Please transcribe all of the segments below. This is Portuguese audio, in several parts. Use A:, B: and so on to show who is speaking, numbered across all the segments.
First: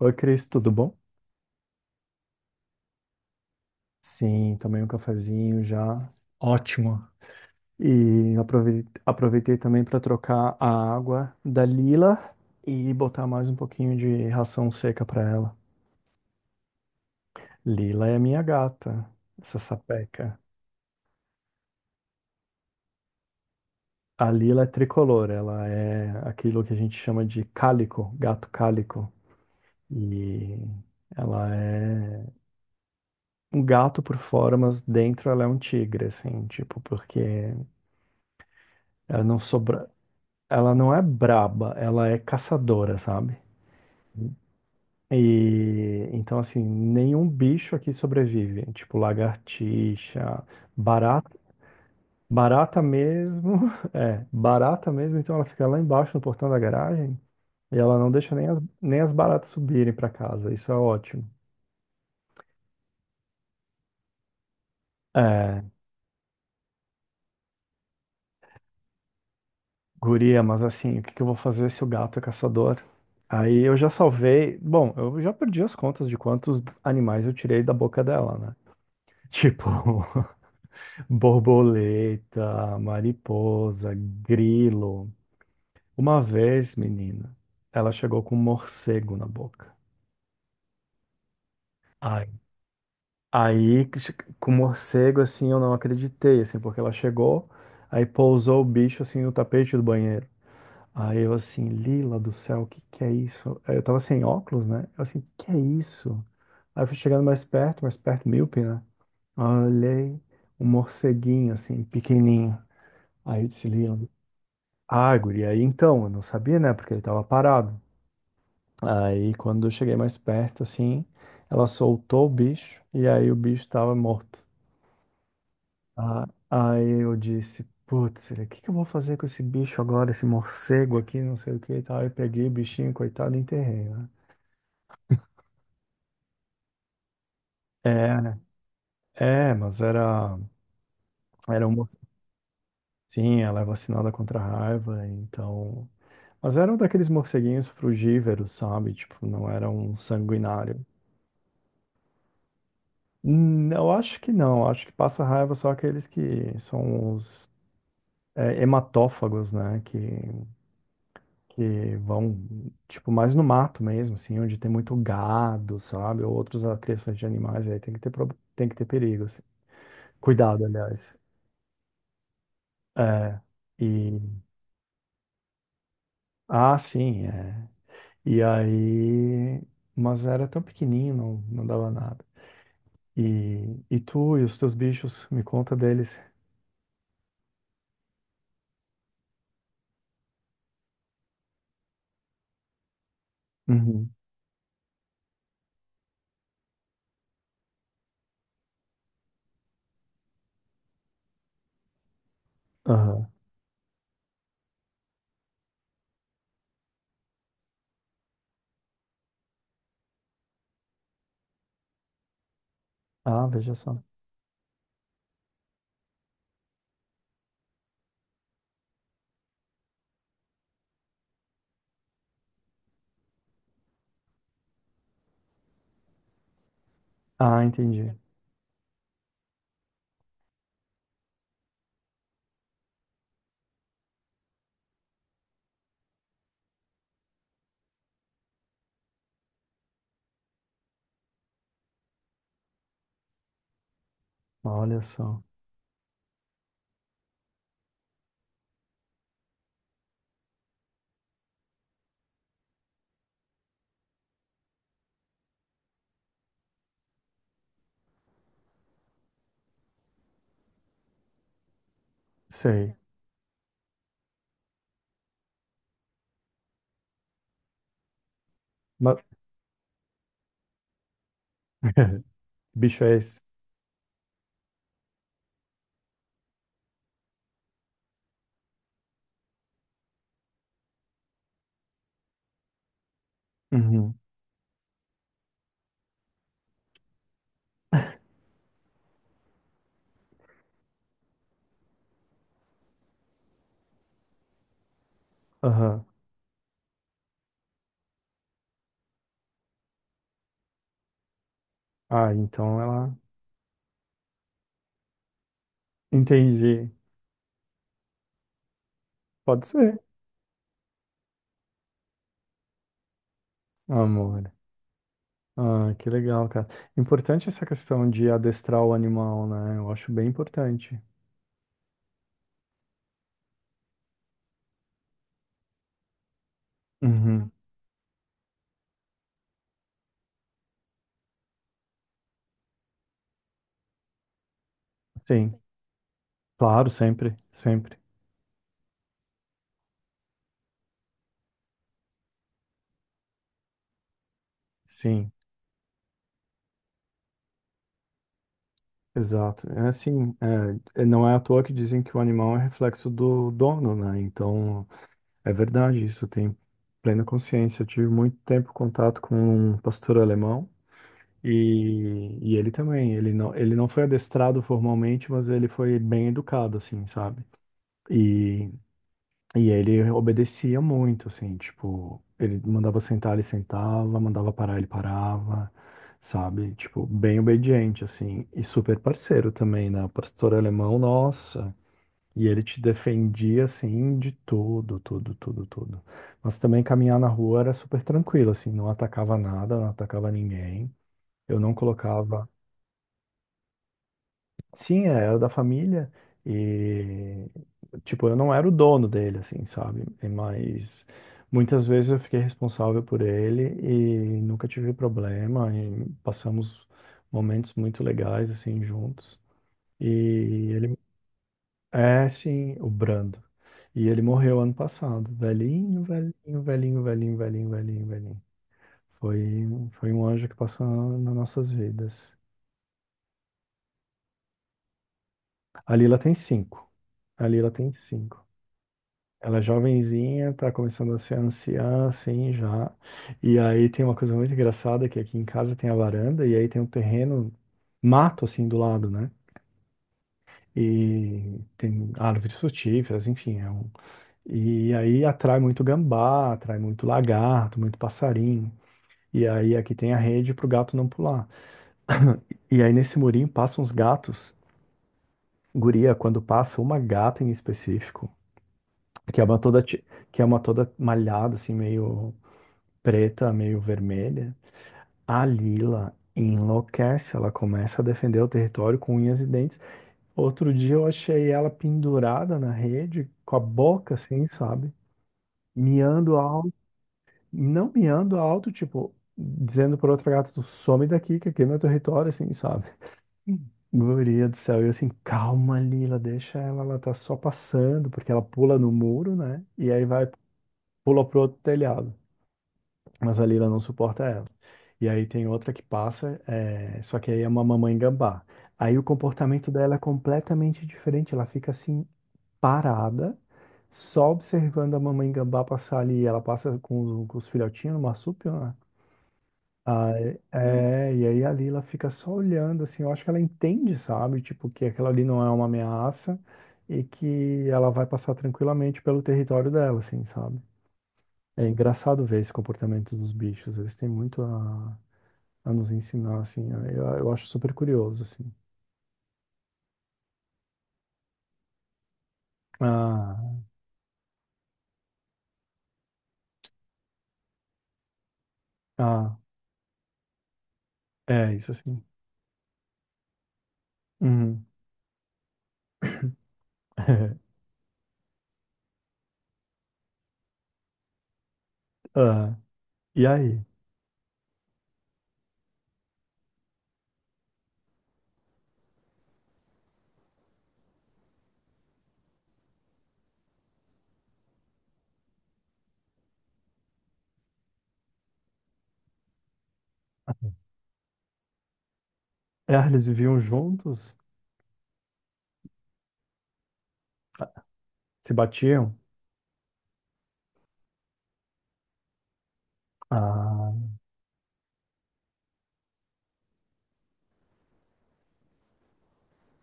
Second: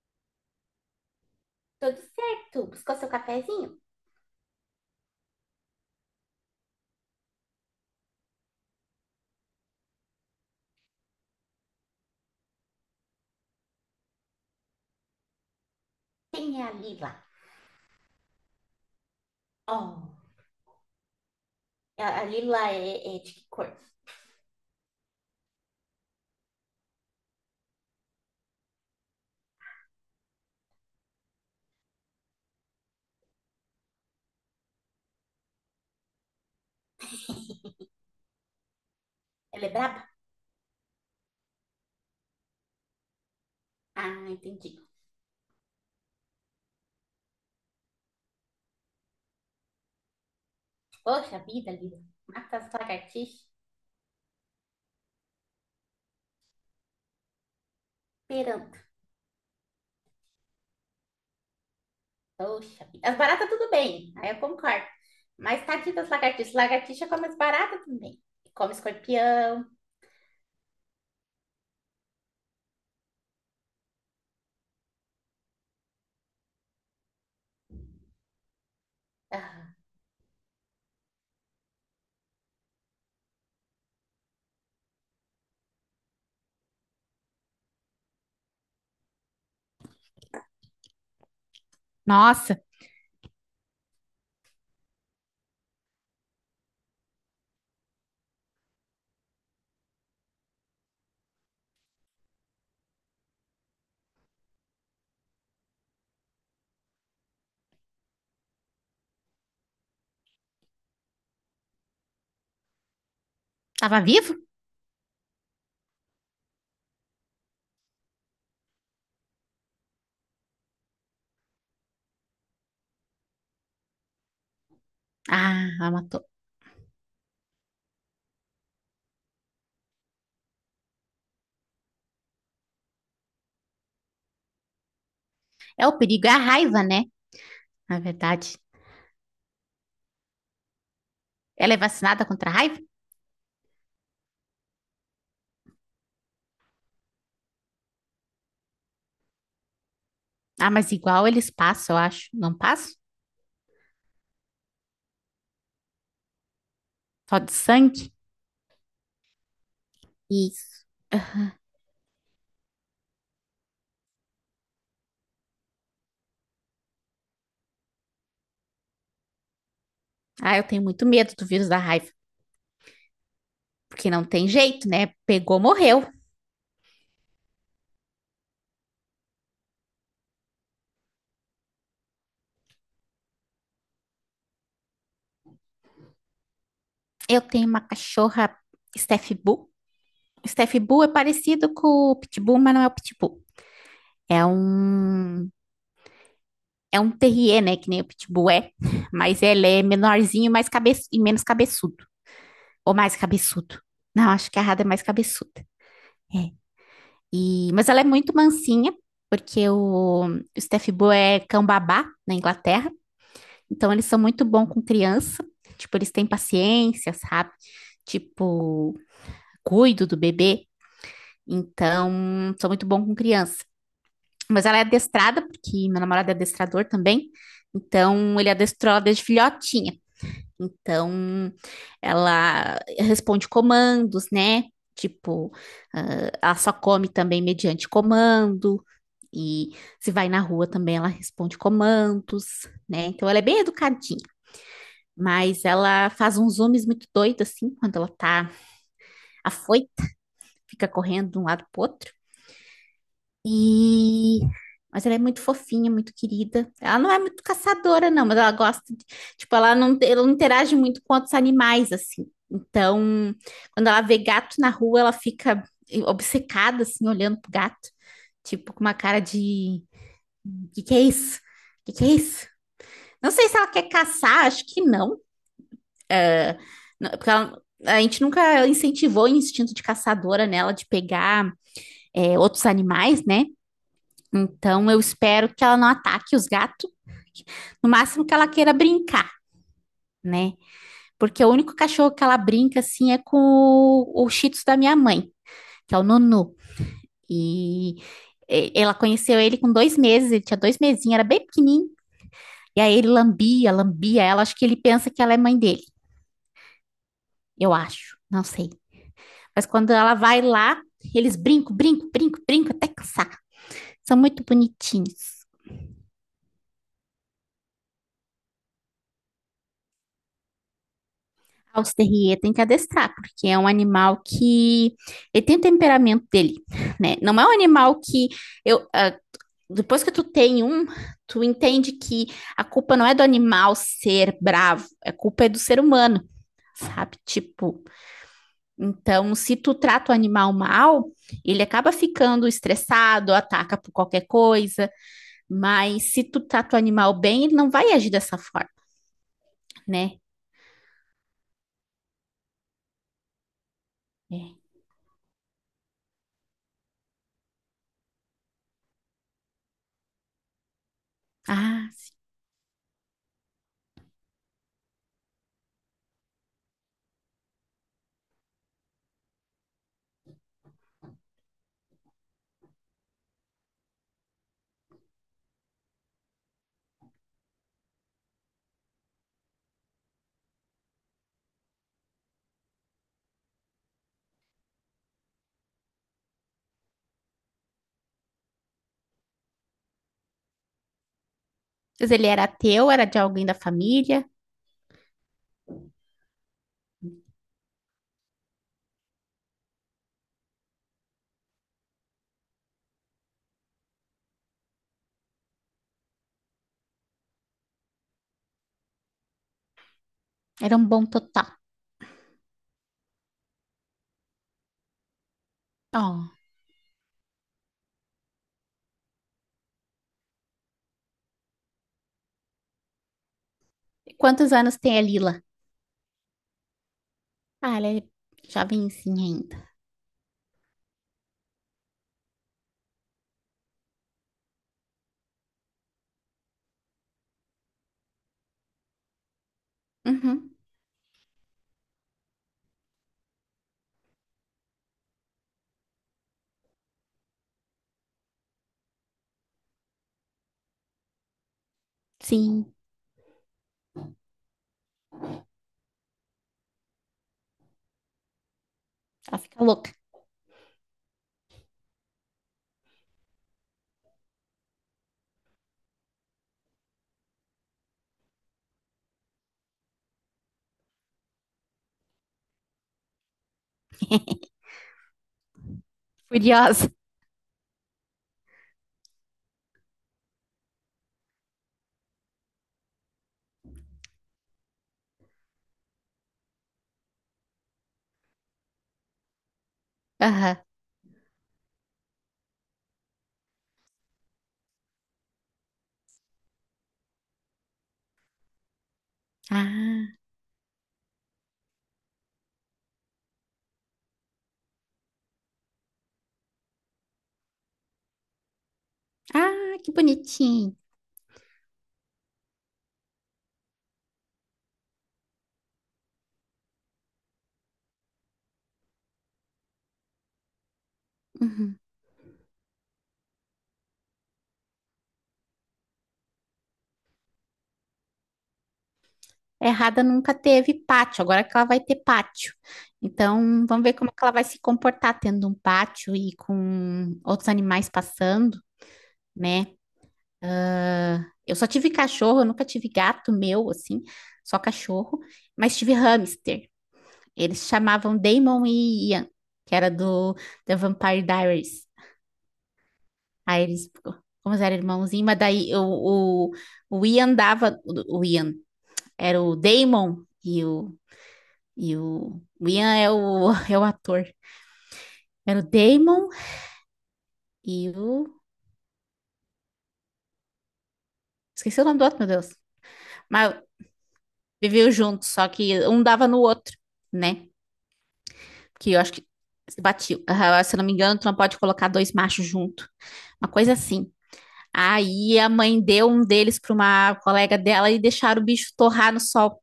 A: Oi, Cris, tudo bom?
B: Tudo certo. Buscou seu cafezinho?
A: Sim, tomei um cafezinho já. Ótimo. E aproveitei também para trocar a água da Lila e botar mais um pouquinho de ração seca para ela.
B: Quem é a Lila?
A: Lila é minha gata, essa
B: Oh,
A: sapeca.
B: a Lila é de que cor?
A: A Lila é tricolor, ela é aquilo que a gente chama de cálico, gato cálico. E ela é um gato por fora, mas dentro ela é um tigre, assim, tipo, porque ela não
B: Ela é
A: sobra.
B: braba?
A: Ela não é braba, ela é caçadora, sabe?
B: Ah, entendi.
A: E então, assim, nenhum bicho aqui sobrevive. Tipo, lagartixa, barata,
B: Poxa vida, Lila. Mata as
A: barata
B: lagartixas
A: mesmo. É, barata mesmo. Então, ela fica lá embaixo no portão da garagem e ela não deixa nem as,
B: esperando.
A: nem as baratas subirem pra casa. Isso é ótimo.
B: Poxa vida. As baratas tudo bem, aí eu concordo.
A: É,
B: Mas tadinha das lagartixas. Lagartixa come as baratas também. Come escorpião.
A: guria, mas assim, o que que eu vou fazer se o gato é caçador? Aí eu já salvei. Bom, eu já perdi as contas de quantos animais eu tirei da boca dela, né? Tipo.
B: Ah,
A: Borboleta, mariposa, grilo. Uma vez, menina, ela chegou com um morcego na boca. Ai. Aí, com o morcego, assim, eu não acreditei, assim, porque ela chegou, aí pousou o bicho, assim, no tapete do banheiro. Aí eu, assim, Lila do céu, o que que é isso? Aí eu tava sem óculos, né? Eu, assim, que é isso? Aí eu fui chegando mais perto, míope, né? Aí eu olhei um morceguinho, assim, pequenininho. Aí eu disse, Lila,
B: tava vivo?
A: ah, guri, aí então, eu não sabia, né? Porque ele tava parado. Aí quando eu cheguei mais perto, assim, ela soltou o bicho e aí o bicho tava morto.
B: Ah, ela
A: Ah,
B: matou.
A: aí eu disse, putz, o que que eu vou fazer com esse bicho agora, esse morcego aqui, não sei o que e tal. Aí eu peguei o bichinho, coitado, e enterrei, né?
B: É o perigo, é a raiva, né? Na
A: É, né?
B: verdade.
A: É, mas era, era um
B: Ela é
A: morcego.
B: vacinada contra a raiva?
A: Sim, ela é vacinada contra a raiva, então. Mas eram daqueles morceguinhos frugívoros, sabe? Tipo, não era um
B: Ah,
A: sanguinário.
B: mas igual eles passam, eu acho. Não passam?
A: Eu acho que não. Acho que passa raiva só aqueles que são
B: Só
A: os,
B: de sangue?
A: é, hematófagos, né?
B: Isso.
A: Que vão, tipo, mais no mato mesmo, assim, onde tem muito gado, sabe? Ou outros criações de animais. Aí tem que ter, tem que ter perigo, assim.
B: Ah, eu
A: Cuidado,
B: tenho muito
A: aliás.
B: medo do vírus da raiva,
A: É.
B: porque não
A: E...
B: tem jeito, né? Pegou, morreu.
A: Ah, sim, é. E aí... Mas era tão pequenininho, não, não dava nada. E tu e os teus bichos, me conta deles.
B: Eu tenho uma cachorra Steph Bull. Steph Bull é parecido com o Pitbull, mas não é o Pitbull.
A: Uhum.
B: É um, é um terrier, né? Que nem o Pitbull é, mas ele é menorzinho, mais cabe... e menos cabeçudo. Ou mais
A: Aham.
B: cabeçudo. Não, acho que a Rada é mais cabeçuda. É. E... Mas ela é muito mansinha, porque o Steph Bull é cão babá na Inglaterra.
A: Ah, veja
B: Então,
A: só.
B: eles são muito bons com criança. Tipo, eles têm paciência, sabe? Tipo, cuido do bebê. Então, sou muito bom com criança. Mas ela é adestrada, porque meu namorado é adestrador também.
A: Ah, entendi.
B: Então, ele adestrou ela desde filhotinha. Então, ela responde comandos, né? Tipo, ah, ela só come também mediante comando. E se vai na rua também, ela responde comandos, né? Então, ela é bem educadinha.
A: Olha só.
B: Mas ela faz uns zooms muito doidos, assim, quando ela tá afoita, fica correndo de um lado pro outro. E... Mas ela é muito fofinha, muito querida. Ela não é muito caçadora, não, mas ela gosta de... Tipo, ela não interage muito com outros animais, assim.
A: Sei.
B: Então, quando ela vê gato na rua, ela fica obcecada, assim, olhando pro gato. Tipo, com uma
A: Mas...
B: cara de... O que que é isso? O que que é isso?
A: Bicho é
B: Não
A: esse?
B: sei se ela quer caçar, acho que não. Não, porque ela- a gente nunca incentivou o instinto de caçadora nela de pegar é, outros animais, né?
A: Uhum.
B: Então eu espero que ela não ataque os gatos, no máximo que ela queira brincar, né? Porque o único cachorro que ela brinca assim é com o Shih Tzu da minha mãe, que é o
A: Aham.
B: Nunu. E e- ela conheceu ele com 2 meses, ele tinha 2 mesinhos, era bem pequenininho.
A: Ah, então
B: E aí ele
A: ela.
B: lambia, lambia ela. Acho que ele pensa que ela é mãe dele,
A: Entendi.
B: eu acho. Não sei.
A: Pode
B: Mas quando
A: ser,
B: ela vai lá, eles brincam, brincam, brincam, brincam até cansar. São muito
A: amor.
B: bonitinhos.
A: Ah, que legal, cara. Importante essa questão de adestrar o animal, né? Eu acho bem importante.
B: O Terrier tem que adestrar, porque é um animal que ele tem o temperamento dele, né? Não é
A: Uhum.
B: um animal que eu ah, depois que tu tem um, tu entende que a culpa não é do animal ser bravo, a culpa é
A: Sim.
B: do ser humano,
A: Claro,
B: sabe?
A: sempre,
B: Tipo,
A: sempre.
B: então se tu trata o animal mal, ele acaba ficando estressado, ataca por qualquer coisa.
A: Sim,
B: Mas se tu trata o animal bem, ele não vai agir dessa forma,
A: exato. É
B: né?
A: assim, não é à toa que dizem que o animal é reflexo do dono, né?
B: É.
A: Então, é verdade, isso eu tenho plena consciência. Eu tive muito tempo contato com um pastor alemão.
B: Ah, sim.
A: E ele também, ele não foi adestrado formalmente, mas ele foi bem educado, assim, sabe? E, e ele obedecia muito, assim, tipo, ele mandava sentar, ele sentava, mandava parar, ele parava, sabe? Tipo, bem obediente, assim, e super parceiro também, né? O pastor alemão, nossa! E ele te defendia, assim, de tudo, tudo, tudo, tudo. Mas também caminhar na rua era super tranquilo, assim, não atacava nada, não atacava ninguém. Eu não
B: Mas ele era
A: colocava
B: teu, era de alguém da família?
A: sim, é, era da família e, tipo, eu não era o dono dele, assim, sabe? E- mas muitas vezes eu fiquei responsável por ele e nunca tive problema e passamos momentos muito legais, assim, juntos. E
B: Era um
A: ele
B: bom total.
A: é, sim, o Brando. E ele morreu ano passado, velhinho,
B: Ó.
A: velhinho, velhinho, velhinho, velhinho, velhinho, velhinho. Foi, foi um anjo que passou nas nossas vidas.
B: E quantos anos tem a Lila?
A: A Lila tem cinco. A Lila
B: Ah, ela
A: tem
B: é
A: cinco.
B: jovenzinha
A: Ela é
B: ainda.
A: jovenzinha, tá começando a ser anciã, assim, já. E aí tem uma coisa muito engraçada que aqui em casa tem a varanda e aí tem um terreno, mato, assim, do lado, né?
B: Uhum.
A: E tem árvores frutíferas, enfim. É um... E aí atrai muito gambá, atrai muito lagarto, muito passarinho. E aí aqui tem a rede pro gato não pular.
B: Sim,
A: E aí nesse murinho passam uns gatos. Guria, quando passa uma gata em específico,
B: ela
A: que é uma
B: fica
A: toda,
B: louca,
A: ti- que é uma toda malhada, assim, meio preta, meio vermelha, a Lila enlouquece, ela começa a defender o território com unhas e dentes. Outro dia eu achei ela pendurada na rede, com a boca assim, sabe? Miando alto,
B: furiosa.
A: não miando alto, tipo, dizendo pra outra gata, tu some daqui, que aqui é meu território, assim, sabe? Hum. Guria do céu, e eu assim, calma, Lila, deixa ela, ela tá só passando, porque ela pula no muro, né? E aí vai,
B: Aham.
A: pula pro outro telhado. Mas a Lila não suporta ela. E aí tem outra que passa, é, só que aí é uma mamãe gambá. Aí o comportamento dela é
B: Ah,
A: completamente diferente, ela fica assim parada, só observando a mamãe gambá passar ali. Ela passa com os filhotinhos no marsúpio, né?
B: ah, que
A: Aí,
B: bonitinho.
A: é, e aí a Lila fica só olhando, assim, eu acho que ela entende, sabe? Tipo, que aquela ali não é uma ameaça e que ela vai passar tranquilamente pelo território dela, assim, sabe? É
B: Uhum.
A: engraçado ver esse comportamento dos bichos, eles têm muito a nos ensinar, assim. Eu acho super curioso, assim.
B: Errada nunca teve pátio, agora que ela vai ter pátio.
A: Ah,
B: Então, vamos ver como é que ela vai se comportar tendo um pátio e com outros animais passando,
A: ah,
B: né? Ah,
A: é
B: eu só
A: isso,
B: tive
A: assim.
B: cachorro, eu nunca tive gato meu, assim, só
A: Uhum.
B: cachorro, mas tive hamster. Eles se chamavam Damon e Ian, que era do The Vampire Diaries.
A: Ah, e aí?
B: Aí eles, como eles eram irmãozinhos, mas daí o Ian dava, o Ian era o Damon e o e o Ian é o, é o ator. Era o Damon e o. Esqueci o nome do outro, meu Deus.
A: Ah, eles viviam
B: Mas
A: juntos?
B: viveu junto, só que um dava no outro, né?
A: Se
B: Que
A: batiam?
B: eu acho que batiu. Ah, se eu não me engano, tu não pode colocar 2 machos junto. Uma coisa
A: Ah,
B: assim. Aí a mãe deu um deles para uma colega dela e deixaram o bicho torrar no sol.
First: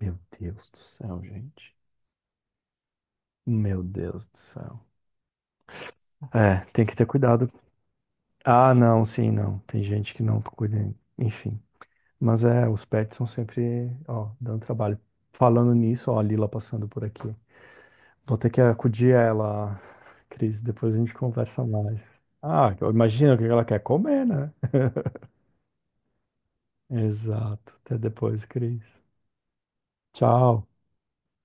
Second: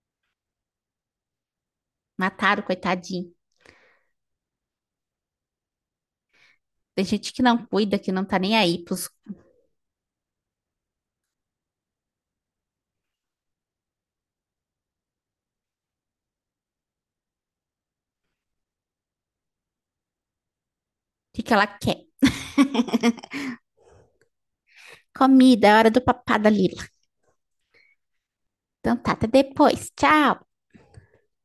A: meu Deus do céu, gente.
B: Mataram, coitadinho.
A: Meu Deus do céu. É, tem que
B: Tem
A: ter
B: gente que
A: cuidado.
B: não cuida, que não tá nem
A: Ah,
B: aí
A: não,
B: pros...
A: sim,
B: O
A: não. Tem gente que não cuida, enfim. Mas é, os pets são sempre, ó, dando trabalho. Falando nisso, ó, a Lila passando por aqui. Vou ter que acudir a ela, Cris. Depois a gente
B: que que
A: conversa
B: ela quer?
A: mais. Ah, eu imagino o que ela quer comer, né?
B: Comida, é hora do papá da Lila.
A: Exato. Até depois, Cris.
B: Então tá, até depois. Tchau.
A: Tchau.